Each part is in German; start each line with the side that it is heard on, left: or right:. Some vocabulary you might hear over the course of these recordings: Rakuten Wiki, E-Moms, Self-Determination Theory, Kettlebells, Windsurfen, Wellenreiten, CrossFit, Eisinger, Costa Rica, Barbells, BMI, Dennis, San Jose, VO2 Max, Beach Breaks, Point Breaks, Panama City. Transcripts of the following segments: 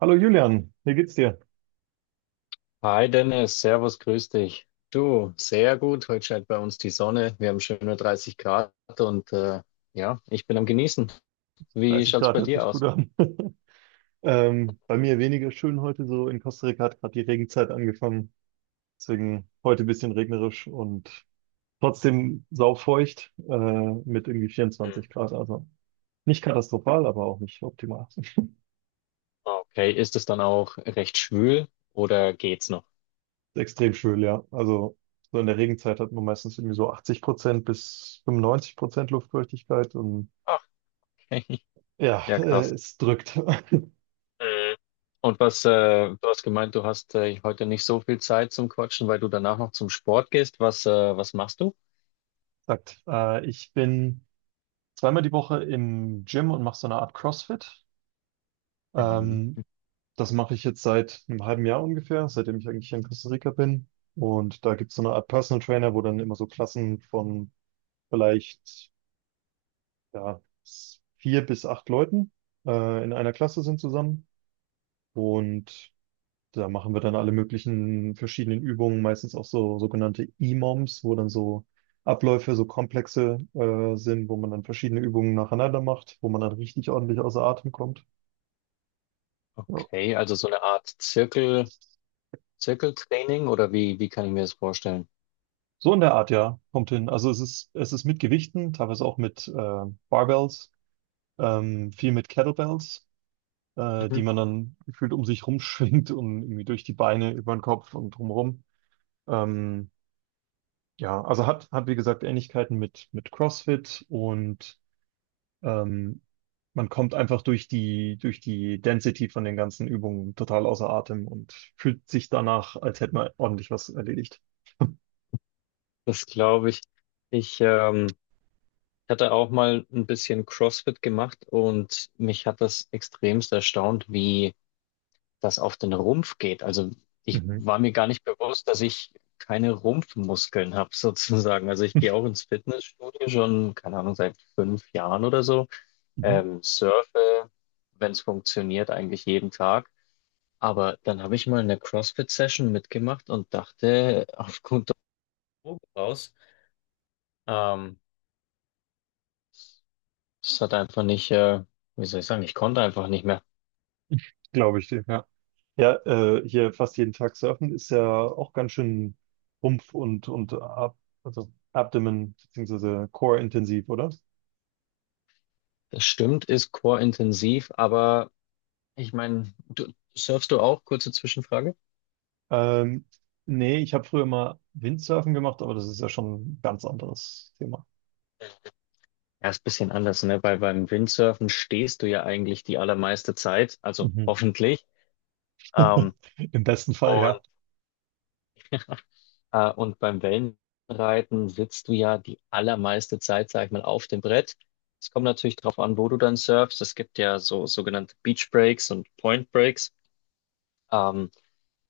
right: Hallo Julian, wie geht's dir?
left: Hi Dennis, Servus, grüß dich. Du, sehr gut. Heute scheint bei uns die Sonne. Wir haben schöne 30 Grad und ja, ich bin am Genießen. Wie
right: 30
left: schaut's
right: Grad
left: bei
right: hört sich
left: dir
right: gut
left: aus?
right: an. Bei mir weniger schön heute so. In Costa Rica hat gerade die Regenzeit angefangen. Deswegen heute ein bisschen regnerisch und trotzdem saufeucht mit irgendwie
left: Hm.
right: 24 Grad. Also nicht katastrophal, aber auch nicht optimal.
left: Okay, ist es dann auch recht schwül oder geht's noch?
right: Extrem schwül, ja. Also so in der Regenzeit hat man meistens irgendwie so 80% bis 95% Luftfeuchtigkeit und
left: Ach, okay,
right: ja,
left: ja krass.
right: es drückt.
left: Mhm. Und du hast gemeint, du hast heute nicht so viel Zeit zum Quatschen, weil du danach noch zum Sport gehst. Was machst du?
right: Ich bin zweimal die Woche im Gym und mache so eine Art CrossFit.
left: Mhm.
right: Ähm, Das mache ich jetzt seit einem halben Jahr ungefähr, seitdem ich eigentlich hier in Costa Rica bin. Und da gibt es so eine Art Personal Trainer, wo dann immer so Klassen von vielleicht ja, vier bis acht Leuten in einer Klasse sind zusammen. Und da machen wir dann alle möglichen verschiedenen Übungen, meistens auch so sogenannte E-Moms, wo dann so Abläufe, so komplexe sind, wo man dann verschiedene Übungen nacheinander macht, wo man dann richtig ordentlich außer Atem kommt. Ja.
left: Okay, also so eine Art Zirkel, Zirkeltraining oder wie kann ich mir das vorstellen?
right: So in der Art, ja, kommt hin. Also es ist mit Gewichten, teilweise auch mit Barbells, viel mit Kettlebells, die man dann gefühlt um sich rumschwingt und irgendwie durch die Beine, über den Kopf und drumherum. Ähm, ja, also hat wie gesagt Ähnlichkeiten mit CrossFit und Ähm, man kommt einfach durch die Density von den ganzen Übungen total außer Atem und fühlt sich danach, als hätte man ordentlich was erledigt.
left: Das glaube ich. Ich hatte auch mal ein bisschen CrossFit gemacht und mich hat das extremst erstaunt, wie das auf den Rumpf geht. Also ich
right: Mhm.
left: war mir gar nicht bewusst, dass ich keine Rumpfmuskeln habe, sozusagen. Also ich gehe auch ins Fitnessstudio schon, keine Ahnung, seit 5 Jahren oder so.
right: Mhm.
left: Surfe, wenn es funktioniert, eigentlich jeden Tag. Aber dann habe ich mal eine CrossFit-Session mitgemacht und dachte, auf gut Deutsch raus. Ähm, Es hat einfach nicht, wie soll ich sagen, ich konnte einfach nicht mehr.
right: Glaube ich dir. Ja. Ja, hier fast jeden Tag surfen ist ja auch ganz schön Rumpf und Ab also Abdomen beziehungsweise Core intensiv, oder?
left: Das stimmt, ist Core-intensiv, aber ich meine, du surfst du auch? Kurze Zwischenfrage.
right: Ähm, Nee, ich habe früher mal Windsurfen gemacht, aber das ist ja schon ein ganz anderes Thema.
left: Ja, ist ein bisschen anders, ne? Weil beim Windsurfen stehst du ja eigentlich die allermeiste Zeit, also
right: Mhm.
left: hoffentlich. Ähm,
right: Im besten Fall, ja.
left: und, und beim Wellenreiten sitzt du ja die allermeiste Zeit, sag ich mal, auf dem Brett. Es kommt natürlich drauf an, wo du dann surfst. Es gibt ja so sogenannte Beach Breaks und Point Breaks. Ähm,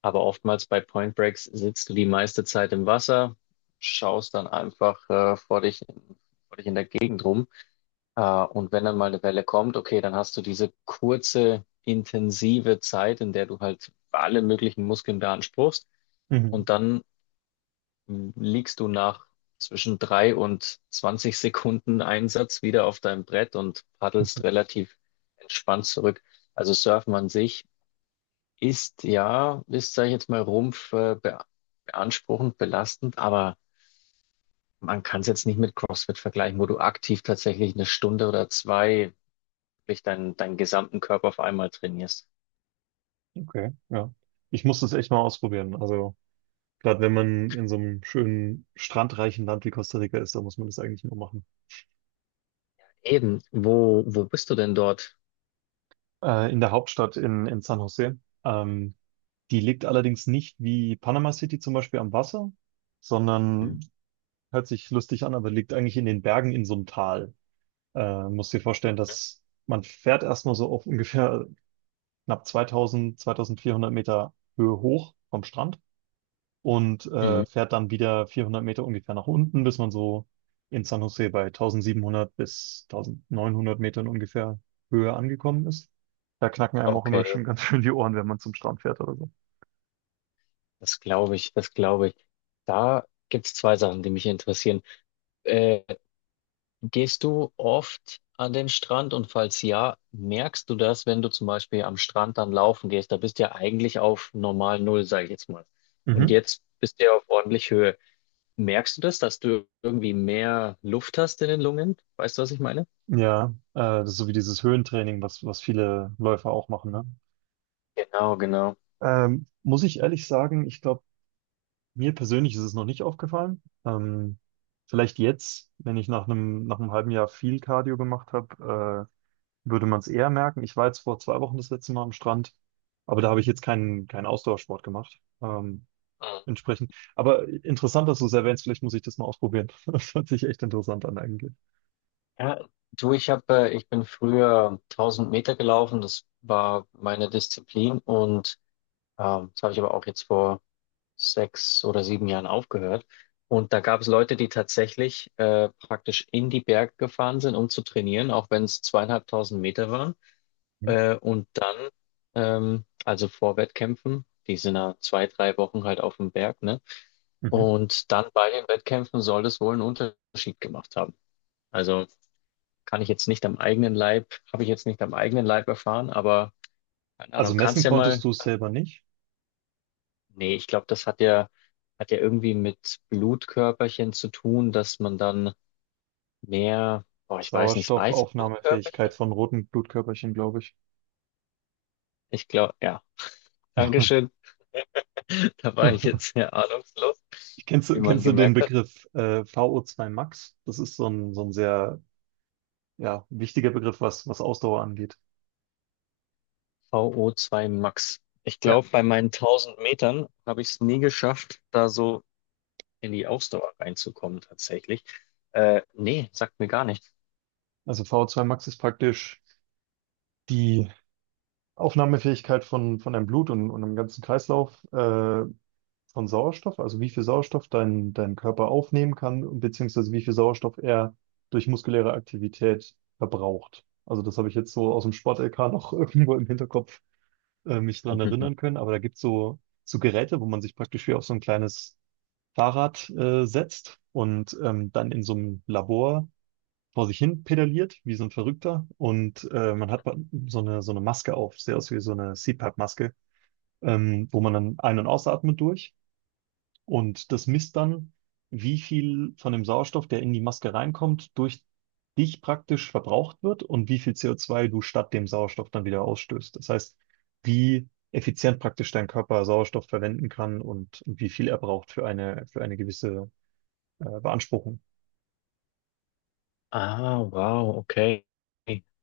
left: Aber oftmals bei Point Breaks sitzt du die meiste Zeit im Wasser, schaust dann einfach vor dich, vor dich in der Gegend rum. Und wenn dann mal eine Welle kommt, okay, dann hast du diese kurze, intensive Zeit, in der du halt alle möglichen Muskeln beanspruchst.
right: Mhm.
left: Und dann liegst du nach zwischen 3 und 20 Sekunden Einsatz wieder auf deinem Brett und paddelst relativ entspannt zurück. Also Surfen an sich ist ja, sag ich jetzt mal, Rumpf be beanspruchend, belastend, aber man kann es jetzt nicht mit CrossFit vergleichen, wo du aktiv tatsächlich eine Stunde oder zwei wirklich deinen gesamten Körper auf einmal trainierst.
right: Okay, ja. Ich muss das echt mal ausprobieren. Also, gerade wenn man in so einem schönen, strandreichen Land wie Costa Rica ist, da muss man das eigentlich nur machen.
left: Eben, wo bist du denn dort?
right: In der Hauptstadt in San Jose. Ähm, Die liegt allerdings nicht wie Panama City zum Beispiel am Wasser,
left: Mhm.
right: sondern hört sich lustig an, aber liegt eigentlich in den Bergen in so einem Tal. Muss dir vorstellen, dass man fährt erstmal so auf ungefähr knapp 2000, 2400 Meter Höhe hoch vom Strand. Und
left: Mhm.
right: fährt dann wieder 400 Meter ungefähr nach unten, bis man so in San Jose bei 1700 bis 1900 Metern ungefähr Höhe angekommen ist. Da knacken einem auch immer
left: Okay,
right: schon ganz schön die Ohren, wenn man zum Strand fährt oder so.
left: das glaube ich, das glaube ich. Da gibt's zwei Sachen, die mich interessieren. Äh, Gehst du oft an den Strand und falls ja, merkst du das, wenn du zum Beispiel am Strand dann laufen gehst? Da bist du ja eigentlich auf normal Null, sage ich jetzt mal. Und
right: Mhm.
left: jetzt bist du ja auf ordentlich Höhe. Merkst du das, dass du irgendwie mehr Luft hast in den Lungen? Weißt du, was ich meine?
right: Ja, das ist so wie dieses Höhentraining, was viele Läufer auch machen, ne?
left: Genau, genau.
right: Muss ich ehrlich sagen, ich glaube, mir persönlich ist es noch nicht aufgefallen. Vielleicht jetzt, wenn ich nach einem halben Jahr viel Cardio gemacht habe, würde man es eher merken. Ich war jetzt vor 2 Wochen das letzte Mal am Strand, aber da habe ich jetzt keinen Ausdauersport gemacht.
left: Mhm.
right: Entsprechend. Aber interessant, dass du es erwähnst. Vielleicht muss ich das mal ausprobieren. Das hört sich echt interessant an eigentlich.
left: Ja, du, ich bin früher 1000 Meter gelaufen, das war meine Disziplin und das habe ich aber auch jetzt vor 6 oder 7 Jahren aufgehört. Und da gab es Leute, die tatsächlich praktisch in die Berge gefahren sind, um zu trainieren, auch wenn es 2500 Meter waren.
right: Mhm.
left: Und dann, also vor Wettkämpfen, die sind ja 2, 3 Wochen halt auf dem Berg, ne?
right: Mhm.
left: Und dann bei den Wettkämpfen soll das wohl einen Unterschied gemacht haben. Also kann ich jetzt nicht am eigenen Leib, habe ich jetzt nicht am eigenen Leib erfahren, aber keine
right: Also
left: Ahnung, kannst
right: messen
left: ja mal.
right: konntest du es selber nicht.
left: Nee, ich glaube, das hat ja irgendwie mit Blutkörperchen zu tun, dass man dann mehr, boah, ich weiß nicht, weiße Blutkörperchen?
right: Sauerstoffaufnahmefähigkeit von roten Blutkörperchen, glaube ich.
left: Ich glaube, ja. Dankeschön. Da war ich jetzt sehr ahnungslos,
right: Kennst
left: wie
right: du,
left: man
right: kennst du den
left: gemerkt hat.
right: Begriff VO2 Max? Das ist so ein sehr ja, wichtiger Begriff, was Ausdauer angeht.
left: VO2 Max. Ich
right: Ja,
left: glaube, bei meinen 1000 Metern habe ich es nie geschafft, da so in die Ausdauer reinzukommen, tatsächlich. Nee, sagt mir gar nichts.
right: also VO2 Max ist praktisch die Aufnahmefähigkeit von deinem Blut und dem ganzen Kreislauf von Sauerstoff, also wie viel Sauerstoff dein Körper aufnehmen kann, und beziehungsweise wie viel Sauerstoff er durch muskuläre Aktivität verbraucht. Also das habe ich jetzt so aus dem Sport-LK noch irgendwo im Hinterkopf mich dran erinnern können, aber da gibt es so Geräte, wo man sich praktisch wie auf so ein kleines Fahrrad setzt und dann in so einem Labor vor sich hin pedaliert, wie so ein Verrückter. Und man hat so eine Maske auf, sehr aus wie so eine CPAP-Maske, wo man dann ein- und ausatmet durch. Und das misst dann, wie viel von dem Sauerstoff, der in die Maske reinkommt, durch dich praktisch verbraucht wird und wie viel CO2 du statt dem Sauerstoff dann wieder ausstößt. Das heißt, wie effizient praktisch dein Körper Sauerstoff verwenden kann und wie viel er braucht für eine gewisse Beanspruchung.
left: Ah, wow, okay.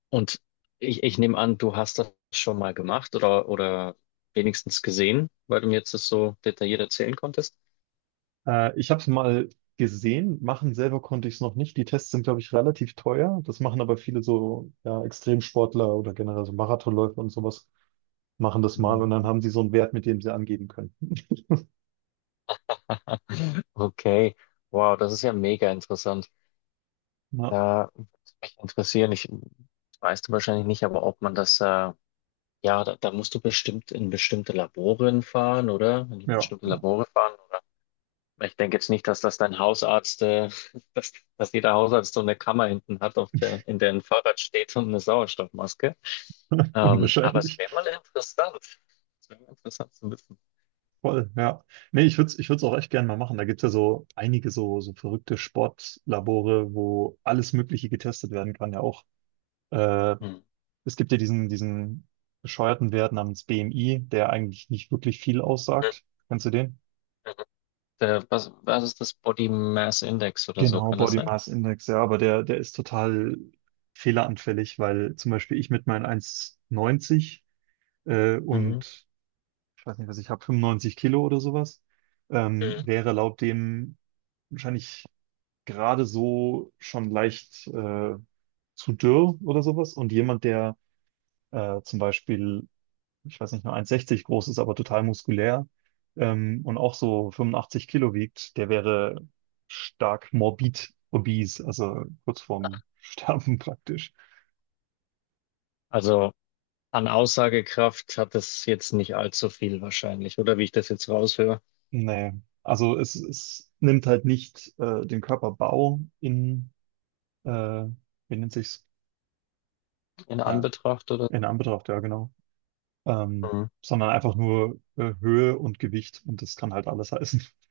left: Und ich nehme an, du hast das schon mal gemacht oder wenigstens gesehen, weil du mir jetzt das so detailliert erzählen konntest.
right: Ich habe es mal gesehen, machen selber konnte ich es noch nicht. Die Tests sind, glaube ich, relativ teuer. Das machen aber viele so ja, Extremsportler oder generell so Marathonläufer und sowas, machen das mal und dann
left: Mhm.
right: haben sie so einen Wert, mit dem sie angeben können.
left: Okay, wow, das ist ja mega interessant.
right: Ja,
left: Da würde mich interessieren, ich weißt du wahrscheinlich nicht, aber ob man das, ja, da musst du bestimmt in bestimmte Laboren fahren, oder? In
right: ja,
left: bestimmte
right: ja.
left: Labore fahren. Ich denke jetzt nicht, dass das dein Hausarzt, dass jeder Hausarzt so eine Kammer hinten hat, in der ein Fahrrad steht und eine Sauerstoffmaske. Aber es
right: Unwahrscheinlich.
left: wäre mal interessant. Es wäre mal interessant zu wissen.
right: Voll, ja. Nee, ich würde es auch echt gerne mal machen. Da gibt es ja so einige so verrückte Sportlabore, wo alles Mögliche getestet werden kann, ja auch. Äh,
left: Hm.
right: Es gibt ja diesen bescheuerten Wert namens BMI, der eigentlich nicht wirklich viel
left: Mhm.
right: aussagt. Kennst du den?
left: Mhm. Was ist das Body Mass Index oder so?
right: Genau,
left: Kann das
right: Body
left: sein?
right: Mass Index, ja, aber der ist total fehleranfällig, weil zum Beispiel ich mit meinen 1,90
left: Mhm.
right: und ich weiß nicht, was ich habe, 95 Kilo oder sowas,
left: Mhm.
right: wäre laut dem wahrscheinlich gerade so schon leicht zu dürr oder sowas. Und jemand, der zum Beispiel ich weiß nicht, nur 1,60 groß ist, aber total muskulär und auch so 85 Kilo wiegt, der wäre stark morbid obese, also kurz vorm Sterben praktisch.
left: Also an Aussagekraft hat es jetzt nicht allzu viel wahrscheinlich, oder wie ich das jetzt raushöre,
right: Nee, also es nimmt halt nicht den Körperbau in, äh, wie nennt sich's?
left: in
right: Ja,
left: Anbetracht oder?
right: in Anbetracht, ja genau. Ähm, Sondern einfach nur Höhe und Gewicht und das kann halt alles heißen.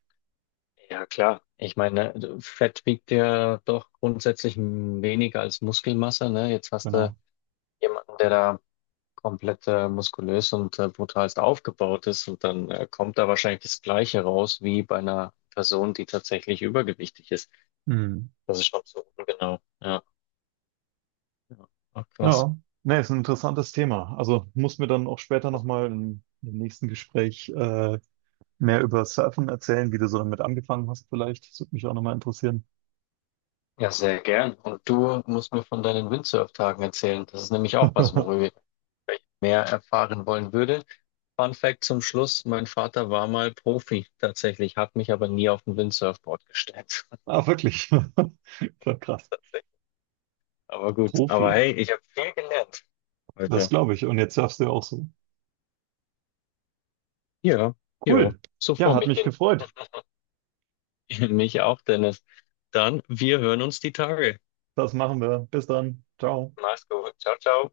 left: Ja, klar. Ich meine, Fett wiegt ja doch grundsätzlich weniger als Muskelmasse, ne? Jetzt hast du
right: Genau.
left: jemanden, der da komplett muskulös und brutalst aufgebaut ist und dann kommt da wahrscheinlich das Gleiche raus wie bei einer Person, die tatsächlich übergewichtig ist.
right: Hm.
left: Das ist schon so ungenau. Ja. Ja, ach, krass.
right: Ja, ne, ist ein interessantes Thema. Also muss mir dann auch später nochmal im nächsten Gespräch mehr über Surfen erzählen, wie du so damit angefangen hast vielleicht. Das würde mich auch nochmal interessieren.
left: Ja, sehr gern. Und du musst mir von deinen Windsurf-Tagen erzählen. Das ist nämlich auch was, worüber ich mehr erfahren wollen würde. Fun Fact zum Schluss, mein Vater war mal Profi tatsächlich, hat mich aber nie auf ein Windsurfboard gestellt.
right: Ah, wirklich. Voll krass.
left: Tatsächlich. Aber gut,
right: Profi.
left: aber hey, ich habe viel gelernt
right: Das
left: heute.
right: glaube ich. Und jetzt surfst du ja auch so.
left: Ja, ja,
right: Cool.
left: so
right: Ja,
left: vor
right: hat
left: mich
right: mich
left: hin.
right: gefreut.
left: Mich auch, Dennis. Dann, wir hören uns die Tage.
right: Das machen wir. Bis dann. Ciao.
left: Mach's gut. Ciao, ciao.